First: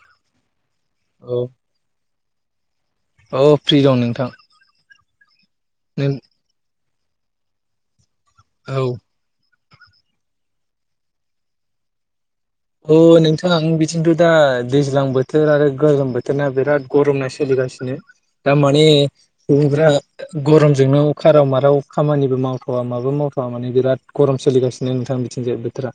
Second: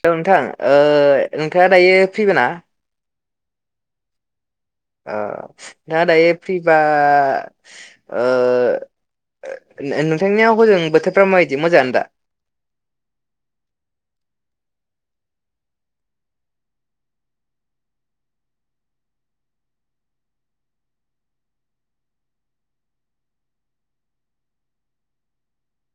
Hello नोंथां ओ औ नोंथाङा दायो फ्रि ना? औ फ्रि दं नोंथां। अ दा नों दायो फ्रिबा ओ औ नोंथांनियाव हजों बोथोरफोरा माबायदि मोजाङानो दा? अ नोंथां बिथिंथ दा दैज्लां बोथोर आरो गोलोम बोथोरा ना बिराद गरम नो सोलिदों। गासिनो दारमाने सुबुंफ्रा गरमजोंनो खाराव माराव खामानिबो मावथा'वा माबो माव थ' माने बिराद गरम सोलिगासिनो नोंथां बिथिंजाय बोथोरा।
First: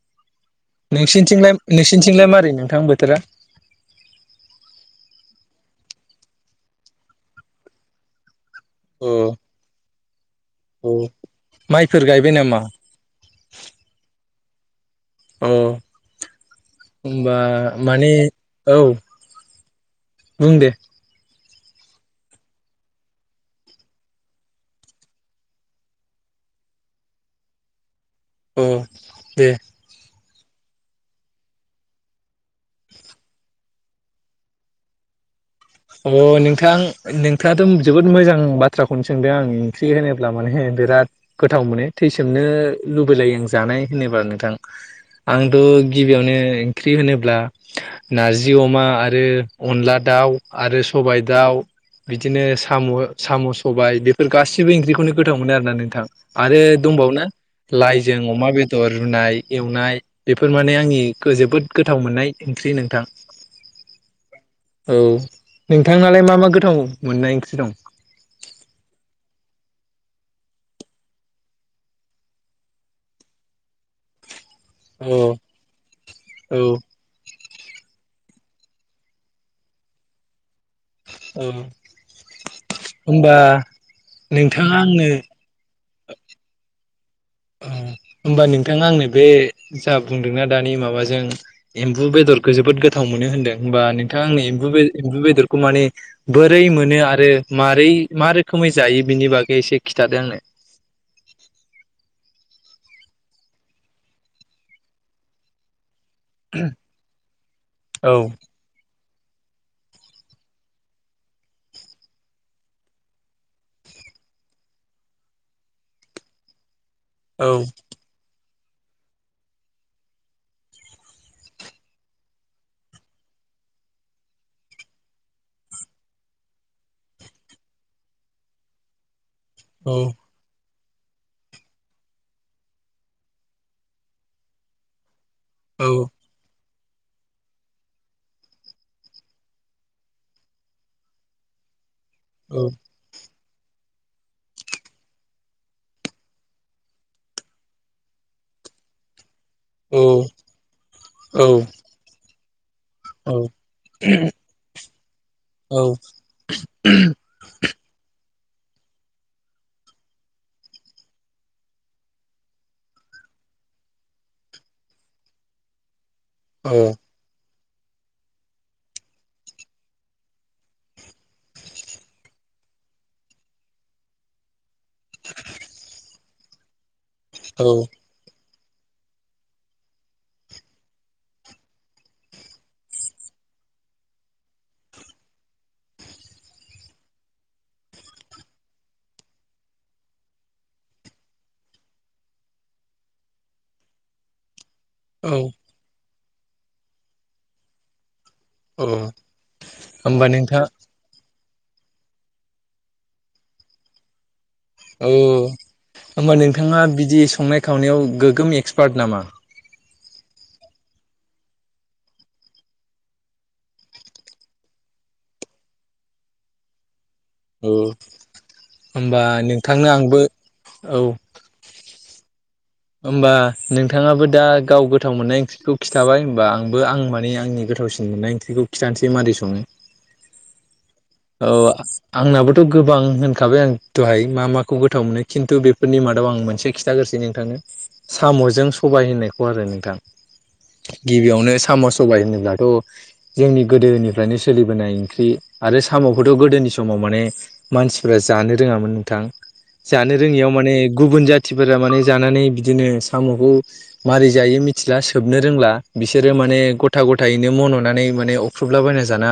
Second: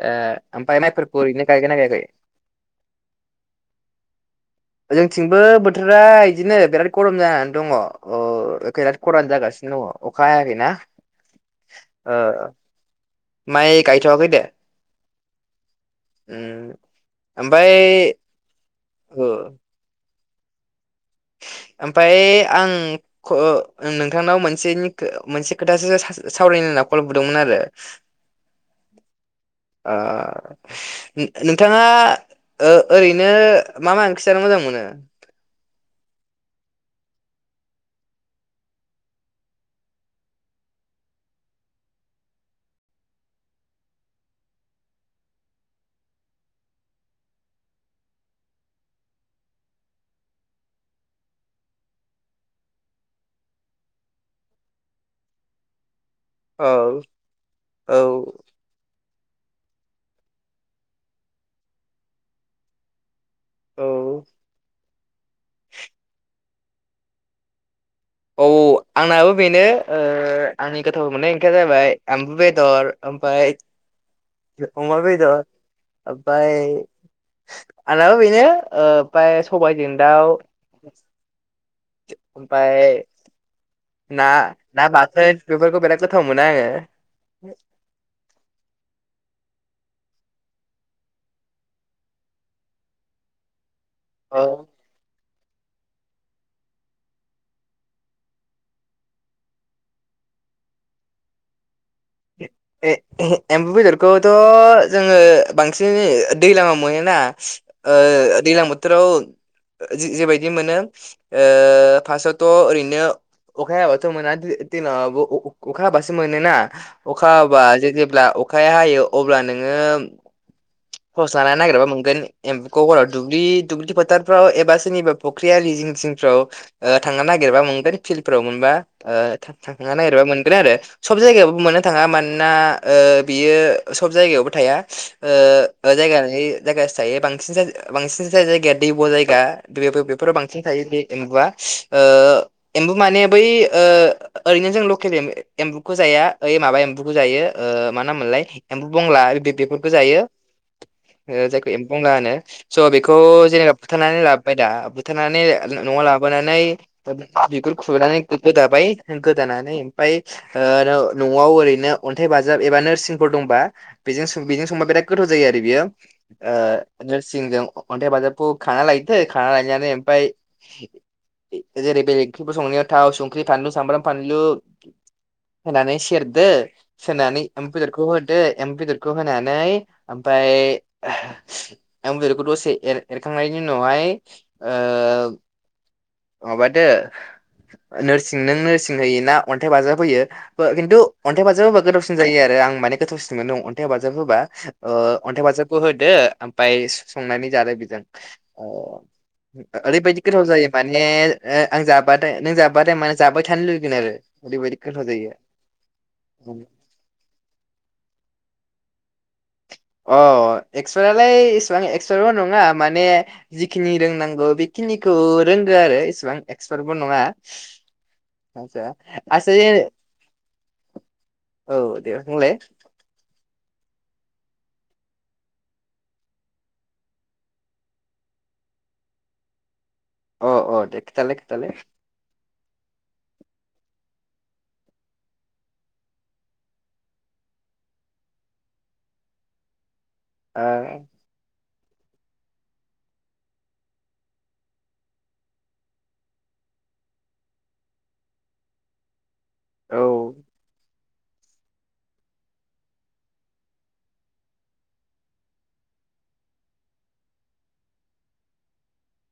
ए आम नोंसिनिथिंलाय नोंसिनिथिंलाय मारै नोंथां बोथोरा? जोंथिंबो बोथोरा इदिनो बिराद गरम जानानै दङ। अ ओ खैराद अ खरान जागासिनो दङ। अखा हायाखैना, औ माइफोर गायबाय ओ नामा माइ गायथ'वाखै दे। अ। उम होनबा ओमफ्राय माने औ ओ बुं दे। [inaudible] ओमफाय आं खो नोंथांनाव मोनसेनि खो मोनसे खोथासो सास-सावरायनो होनना ना खल बुदोंमोन आरो। अ दे। नो नोंथाङा ओ ओरैनो मा मा ओंखि जानो मोजां मोनो? अ नोंथां नोंथाङाथ' जोबोद मोजां बाथ्राखौनो सोंदों आं ओंख्रि होनोब्ला माने बिराद गोथाव मोनो थैसोमनो लुबैलायो आं जानाय होनोबा नोंथां। आंथ' गिबियावनो ओंख्रि होनोब्ला नारजि अमा आरो अनला दाउ आरो सबाय दाउ बिदिनो साम' साम' सबाय बेफोर गासिबो ओंख्रिखौनो गोथाव मोनो आरोना नोंथां। आरो औ दंबावनो औ लाइजों अमा बेदर रुनाय एवनाय बेफोर माने आंनि जोबोद गोथाव मोननाय ओंख्रि नोंथां। औ। औ नोंथांनालाय मा मा गोथाव मोननाय ओंख्रि दं? औ आंनाबो बेनो ओ आंनि गोथाव मोननाय ओंखिया जाबाय एम्बु बेदर ओमफाय अमा औ बेदद आमफाय औ आंनाबा बेनो ओ ओमफाय सबायजों दाउ औ ओमफाय होमबा ना नोंथाङा ना आंनो बाथोन बेफोरखौ बेराद गोथाव मोनो आङो। अ होमबा नोंथां आंनो बे जा बुंदोंना दानि माबाजों एम्बु बेदरखौ जोबोद गोथाव मोनो होनदों। होमबा नोंथां औ आंनि एम्बु बे एम्बु बेदर खौ माने बोरै मोनो आरो मारै मा रोखोमै जायो बिनि बागै एसे खिन्थादो आंनो। [inaudible] ए-ए-एम्बु बेदरखौथ' जोङो बांसिन [unintelligible] दैलाङाव मोनोना ओ औ दैलां बोथोराव ओ जेबायदि मोनो ओ फार्स्टआवथ' ओरैनो अखाया हायाबाथ' मोना दै-दैलांआवबो अ-अ-अखा हाबासो मोनोना अखा औ हाबा जे जेब्ला अखाया हायो अब्ला नोङो थस लाना नागिरबा मोनगोन एम्फौखौ हराव। दुब्लि दुब्लि फोथारफ्राव एबा सोरनिबा फख्रि आलि जिं जिंफ्राव ओ थांना नागिरबा मोनगोन फिलफ्राव मोनबा ओ औ थां-थांना नागिरबा मोनगोन आरो। सब जायगायावबो मोननो थाङा मानोना ओ बियो सब जायगायावबो थाया। ओ औ ओ जायगा लायै जायगायासो थायो। बांसिन जाय बांसिन जा-जायगाया दैब' जायगा बेव-बेव-बेव-बेफोराव बांसिन बे एम्बुआ। ओ एम्बु माने बै ओ ओरैनो जों लकेल ए-एम्बुखौ जाया ओइ माबा एम्बुखौ जायो ओ मा नाममोनला लाय एम्बौ बंला बे-बे-बेफोरखौ औ जायो ओ औ जायखौ एम्बौ बंला होनो। स' बेखौ औ जेनेबा बुथारनानै लाबोबाय दा बुथारनानै न'आव लाबोनानै [unintelligible] खुनानै गोदाबाय गोदानानै ओमफाय ओ न'आव ओरैनो अन्थाइ बाजाब एबा नोरसिंफोर दंबा बे बेजों सबा बिराद गोथाव जायो आरो बेयो औ ओ नोरसिंजों। अनथाय बाजाबखौ खाना लायदो खाना लायनानै ओमफाय जेरै बेलेओंख्रि संनायाव थाव संख्रि फानलु सामब्राम फानलु होनानै सेरदो सोनानै ओम औ बेदरखौ होदो। एमबु बेदरखौ होनानै ओमफाय आं बेखौ दसे एरएरखांनायनि उनावहाय ओ ओ माबादो नोरसिं नों नोरसिं होयोना अन्थाइ बाजाब होयो ओ खिन्थु अन्थाइ बाजाब होबा गोथावसिन जायो आरो। आं माने गोथावसिनमोनो नों अन्थाइ हाबाजाब होबा। ओ औ अन्थाइ बाजाबखौ होदो ओमफाय संनानै‌ जादो बेजों। अ औ ओरैबायदि होमबा गोथाव नोंथाङा जायो माने ओ आं जाबाथाय नों जाबाथाय माने जाबाय थानो लुबगैन आरो। ओरैबायदि गोथाव औ जायो होमबा नोंथाङा बिदि संनाय खावनायाव गोगोम एक्सपार्ट नामा? अ। एक्सपादालाय इसेबां एक्सापारल नङा माने जिखिनि रोंनांगौ बेखिनिखौ रों रोंगो आरो इसेबां एक्सपार्टबो नङा। औ आसा होमबा आसा नोंथांनो आंबो औ औ दे। बुंलाय होमबा नोंथाङाबो दा गाव गोथाव मोननाय ओंख्रिखौ खिथाबाय होमबा आंबो आं माने आंनि गो गोथावसिन मोननाय ओंख्रिखौ खिथानोसै मादै सङो। अ अ दे खिथालाय खिथालाय। थ' गोबां होनखाबाय आं दहाय मा माखौ गोथाव मोनो खिन्थु बेफोरनि मादाव आं मोनसे खिथागोरोसै नोंथांनो। साम'जों सबाय होननायखौ आरो नोंथां खोथालाय गिबियावनो साम' सबाय होनोब्लाथ' जोंनि गोदोनिफ्रायनो सोलिबोनाय ओंख्रि आरो साम'खौथ' गोदोनि नि समाव माने मानसिफोरा जानो रोङामोन नोंथां। ओ जानो रोङियाव माने गुबुन जाथिफोरा माने जानानै बिदिनो साम'खौ मारै जायो मिथिला सोबनो रोंला बिसोरो माने गथा गथायैनो मननानै माने अख्रुबला बना जाना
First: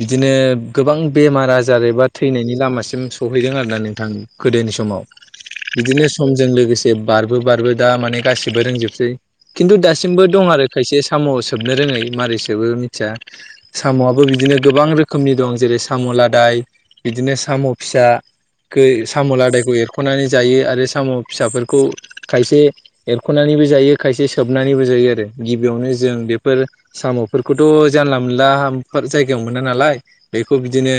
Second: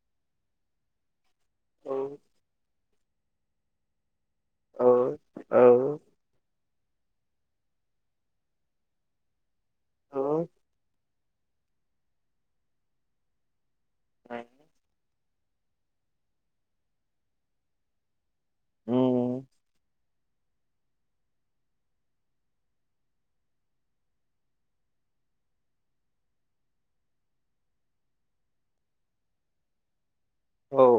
बिदिनो गोबां बेमार आजार औ एबा थैनायनि लामासिम सहैदों आरोना नोंथां। गोदोनि औ समाव औ बिदिनो समजों लोगोसे बार बारबो बारबो दा माने गासिबो रोंजोबसै। खिन्थु औ दासिमबो दं आरो खायसे साम' सोबनो रोङै मारैसोबो मिथिया। साम'आबो औ बिदिनो गोबां रोखोमनि दं जेरै साम' लादाय बिदिनो साम' फिसा। गो साम' उम लादायखौ एरख'नानै जायो आरो साम' फिसाफोरखौ खायसे एरख'नानैबो जायो खायसे सोबनानैबो जायो आरो गिबियावनो जों बेफोर साम' म फोरखौथ' जानला मोनला जायगायाव मोना नालाय। बेखौ औ बिदिनो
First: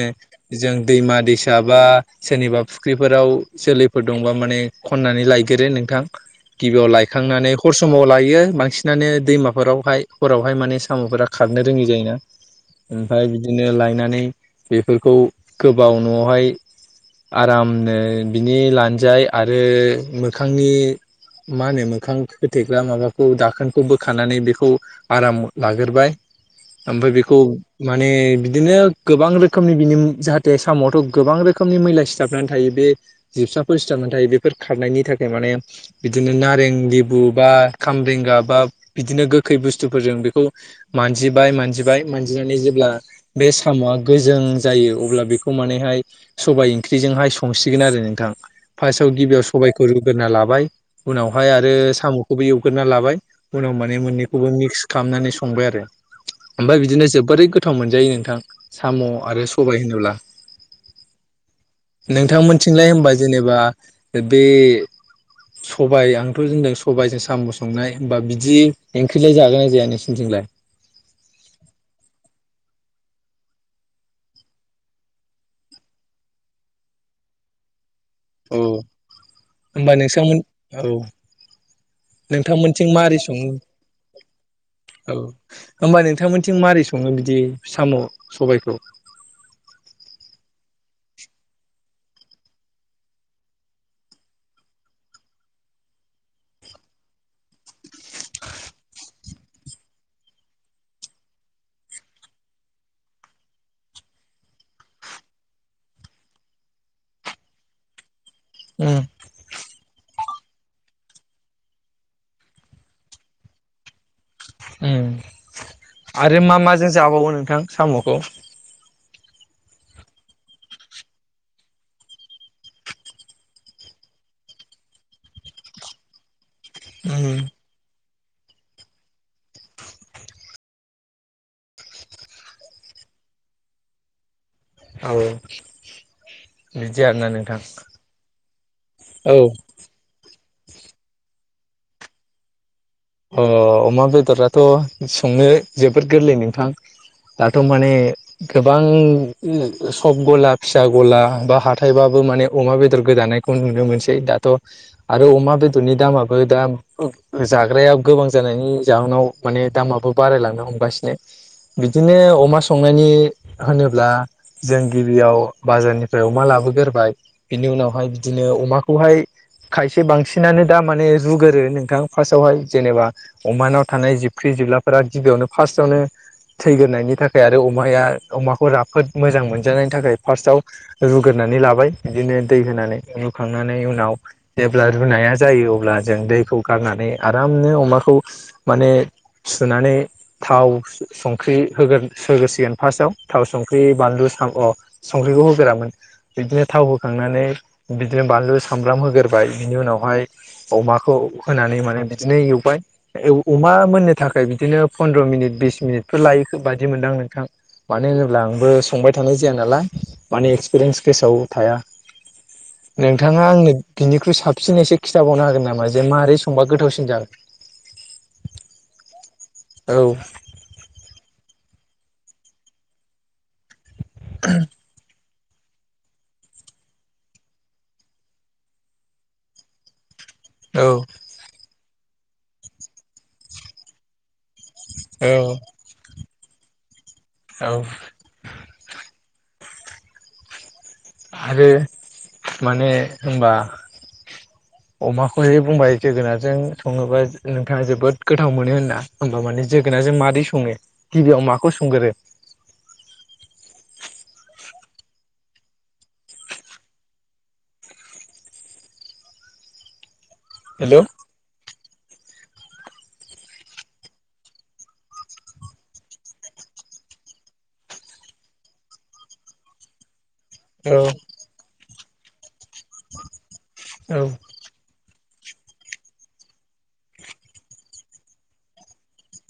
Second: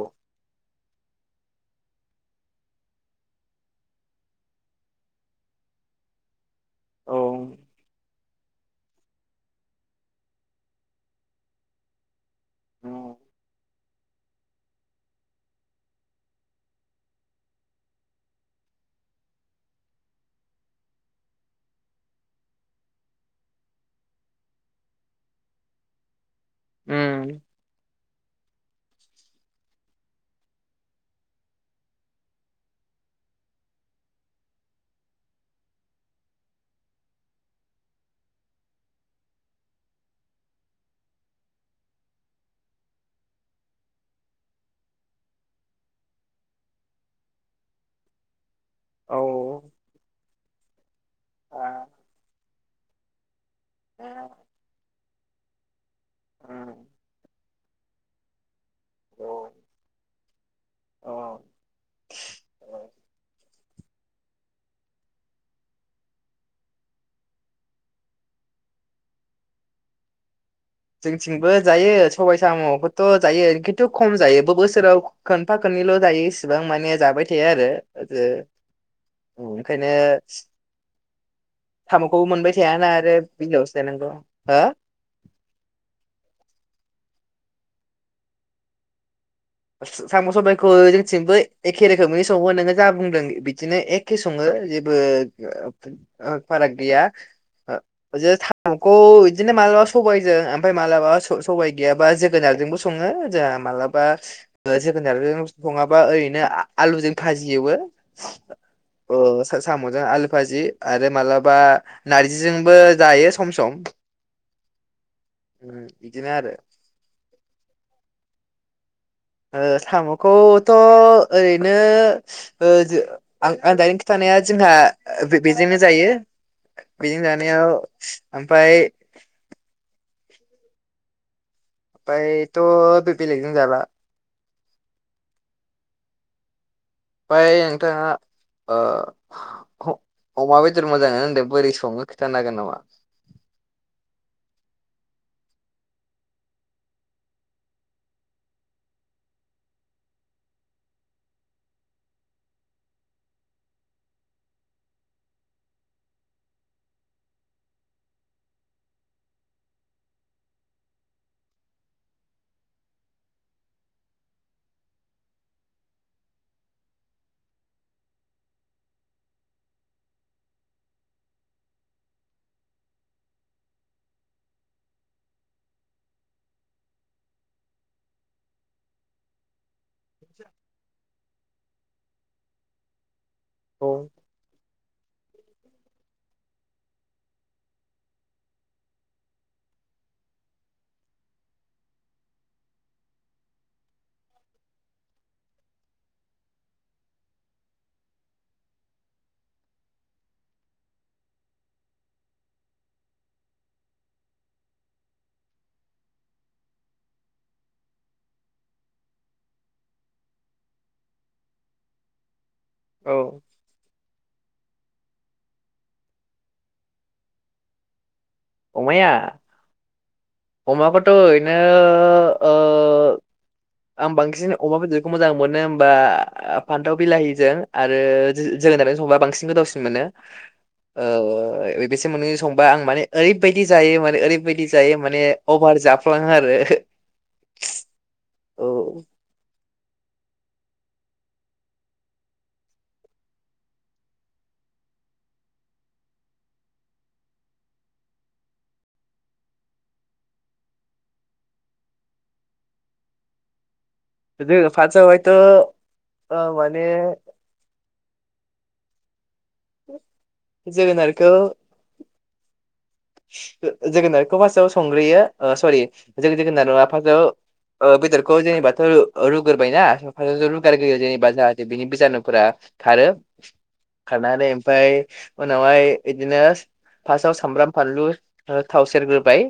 जों दैमा दैमा दै साबा सोरनिबा फुख्रिफोराव जोलैफोर दंबा माने खननानै लायगोरो नोंथां। गिबियाव औ लायखांनानै हर समाव लायो। बांसिनानो दैमाफोरावहाय हरावहाय माने साम'फोरा खारनो रोङि जायोना। उम ओमफाय बिदिनो लायनानै बेफोरखौ गोबाव न'आवहाय। आरामनो बिनि लानजाय आरो मोखांनि मा होनो मोखां खोथेग्रा माबाखौ दाखोनखौ बोखानानै बेखौ आराम लागोरबाय। ओमफाय बेखौ उम, माने बिदिनो गोबां रोखोमनि बिनि जाहाथे सामवाथ' गोबां रोखोमनि मैला सिथाबनानै थायो बे जि जासाफोर सिथार मोन थायो बेफोर खारनायनि थाखाय माने बिदिनो नारें लेबु बा खामबरेंगा बा बिदिनो गोखै बुस्थुफोरजों बेखौ मानजिबाय मानजिबाय मानजिनानै जेब्ला बे साम'आ गोजों जायो अब्ला बेखौ मानेहाय सबाय ओंख्रिजोंहाय संसिगोन आरो नोंथां फार्स्टआव औ गिबियाव सबायखौ रुग्रोना लाबाय। उनावहाय आ आरो साम'खौबो एवग्रोना लाबाय उनाव माने मोननैखौबो मिक्स खालामनानै संबाय आरो ओमफ्राय उम, बिदिनो जोबोरै गोथाव मोनजायो नोंथां साम' आरो औ सबाय होनोब्ला। औ नोंथांमोनथिंलाय होमबा जेनेबा बे सबाय आंथ' होनदों सबायजों साम' संनाय होमबा बिदि ओंख्रिलाय जागोनना जाया नोंसोरनिथिंलाय। जोंनिथिंबो जायो सबाय साम'खोथ' जायो खिन्थु खम जायोबो बोसोराव खोनफा खननै- ल' जायो इसेबां माने जाबाय थायो आरो आरो औ ओंखायनो। होमबा नोंसांमोन औ साम'खौबो मोनबाय नोंथांमोनथिं थायाना आरो मारै सङो बिलोआवसो लायनांगौ हो औ होमबा नोंथांमोनथिं माबोरै सङो बिदि साम' सबाइखौ साम' सबाइखौ जोंनिथिंबो एखे रोखोमैनो सङो नोङो जा बुंदों बिदिनो एखे सङो जेबो फाराग गैया। बिदिनो साम'खौ बिदिनो मालाबा सबायजों ओमफ्राय मालाबा सबाय गैयाबा जोगोनार जोंबो सङो जोंहा मालाबा। जोगोनारजों सङाबा ओरैनो आलुजों भाजि एवयो उम अ सामजों आलु भाजि आरो मालाबा नारजिजोंबो जायो सम सम उम उम, बिदिनो आरो मा माजों जाबावो नोंथां साम'खौ साम'खौथ' ओरैनो आं आं दानि खिथा नाया जोंहा बेजोंनो जायो बेजों उम जानायाव ओमफ्राय। ओमफ्रायथ' बे बेलेगजों जाला। औ। बिदि आरोना ओमफ्राय नोंथां नोंथाङा अ औ ख। अमा बेदर मोजांनो होनदों बोरै संनो खिथानो हागोन नामा। अ अमा बेदराथ' संनो जोबोद गोरलै नोंथां दाथ' माने गोबां सब गला फिसा गला बा हाथायबाबो माने अमा बेदर गोदानायखौ नुनो मोनसै दाथ' आरो अमा बेदरनि दामाबो दा। जाग्राया गोबां जानायनि जाहोनाव माने दामाबो बारायलांनो हमगासिनो। बिदिनो अमा संनायनि होनोब्ला जों गिबियाव बाजारनिफ्राय अमा लाबो ग्रोबाय बिनि उनावहाय बिदिनो अमाखौहाय। खायसे बांसिनानो दा माने रुगोरो नोंथां फार्स्ट आवहाय जेनेबा अमानाव थानाय जिबख्रि जिबलाफोरा गिबियावनो फार्स्ट आवनो थैग्रोनायनि थाखाय आरो अमाया अमाखौ राफोद मोजां मोनजा जानायनि थाखाय फार्स्टआव रुग्रोनानै लाबाय बिदिनो दै होनानै रुखांनानै औ उनाव जेब्ला रुनाया जायो अब्ला जों दैखौ गारनानै। आरामनो अमाखौ माने। सुनानै थाव संख्रि होगोन होगोसिगोन फार्स्टआव थाव संख्रि बानलु अ संख्रिखौ होग्रोआमोन बिदिनो थाव होखांनानै बिदिनो बानलु सामब्राम होगोर बाय बिनि उनावहाय अमाखौ होनानै माने। बिदिनो एवबाय अमा मोननो थाखाय बिदिनो पन्द्र' मिनिट बिस मिनिटफोर लायो बादि मोनदां। नोंथां मानो होनोब्ला आंबो संबाय थानाय जाया नालाय माने एक्सपिरियेन्स गोसोआव थाया औ नोंथाङा आंनो बिनिख्रुइ साबसिनै एसे खिथाबावनो हागोन नामा जे मारै संबा गोथावसिन जा जागोन अमाया औ अमाखौथ' ओरैनो ओ आं बांसिन अमा बेदरखौ मोजां। मोनो होमबा फान्थाव बिलाहिजों आरो जोगोनारजों संबा बांसिन गोथावसिन मोनो औ औ बेसोर मोननैखौ संबा आं माने ओरैबायदि जायो माने ओरैबायदि जायो माने औ अभार जाफ्लाङो आरो औ । औ आरो माने होनबा। [inaudible] अमाखौहाय बुंबाय जोगोनारजों सङोबा नोंथाङा जोबोद गोथाव मोनो होनना । होमबा माने जोगोनार जों माबादै सङो गिबियाव माखौ सोंगोरो? [inaudible] जों फार्स आव हयथ' माने हेलौ जोगोनारखौ जोगोनारखौ फार्स्टआव संग्रोयो । सरि जों जोगोनार नङा फारसेआव बेदरखौ जेनेबाथ' रुग्रोबायना औ रुगारग्रोयो जाहाथे बिनि बिजानुफोरा खारो औ खारनानै। ओमफ्राय उनावहाय बिदिनो फास्टाव सामब्राम फानलु थाव सेरग्रोबाय।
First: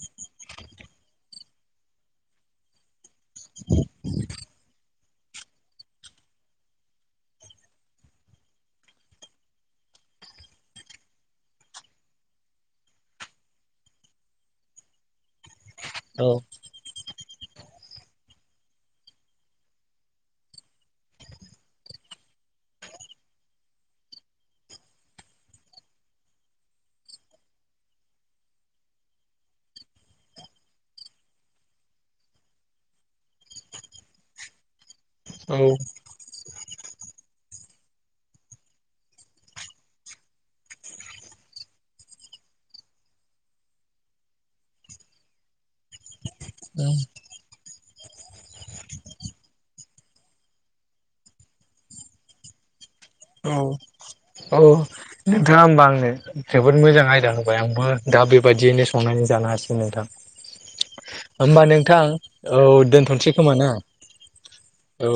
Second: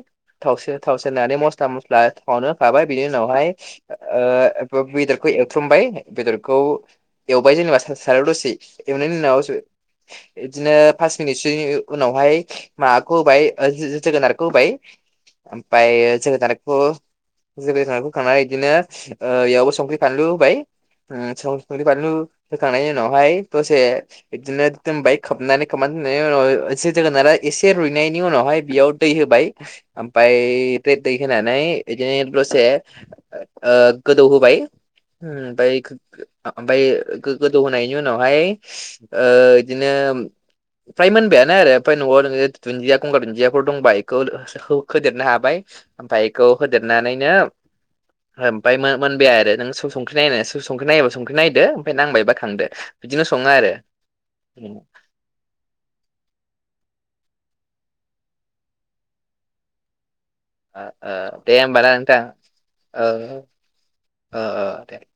थावसेेर नानै मस्ला मस्ला थावावनो होखाबाय बिनि उनावहाय बेदरखौ बेखौ एवफ्रामबाय बेदरखौ एवबाय जेनेबा सारायाव दसे । एवनायनि उनाव [inaudible] बिदिनो फास मिनिटसोनि उनावहाय माबाखौ होबाय जोगोनारखौ होबाय। ओफायो जोगोनारखौ। जोगोनारखौ होखांनानै बिदिनो बेयावबो संख्रि फानलु होबाय। उम संख्रि बानलु होखांनायनि उनावहाय दसे बिदिनो दोनबाय खोबनानै खोबनानै दोननायनि उनाव जो जोगोनारा एसे रुइनायनि उनावहाय बेयाव दै होबाय। ओमफ्राय दै होनानै बिदिनो दसे गोदौहोबाय। औ ओमफ्राय गोदौ होनायनि उनावहाय ओ इदिनो फ्राय मोनबायानो आरो ओमफ्राय न'आव नोङो दुन्दिया गंगार दुन्दियाफोर दंबा बेखौ होदेरनो हाबाय। ओमफ्राय बेखौ होदेरनानैनो ओ ओमफ्राय मोनबाय आरो नों संख्रि नायोबा संख्रि नायदो ओमफ्राय नांबायबा खांदो। बिदिनो सङो औ आरो। औ नोंथाङा होमबा आंनो जोबोद मोजां आयदा होबाय। आंबो दा बेबायदियैनो संनानै जानो हासिगोन नोंथां। दे होमबा होमबाना नोंथां औ दोनथ'सै खोमा ना? ओ ओ दे। औ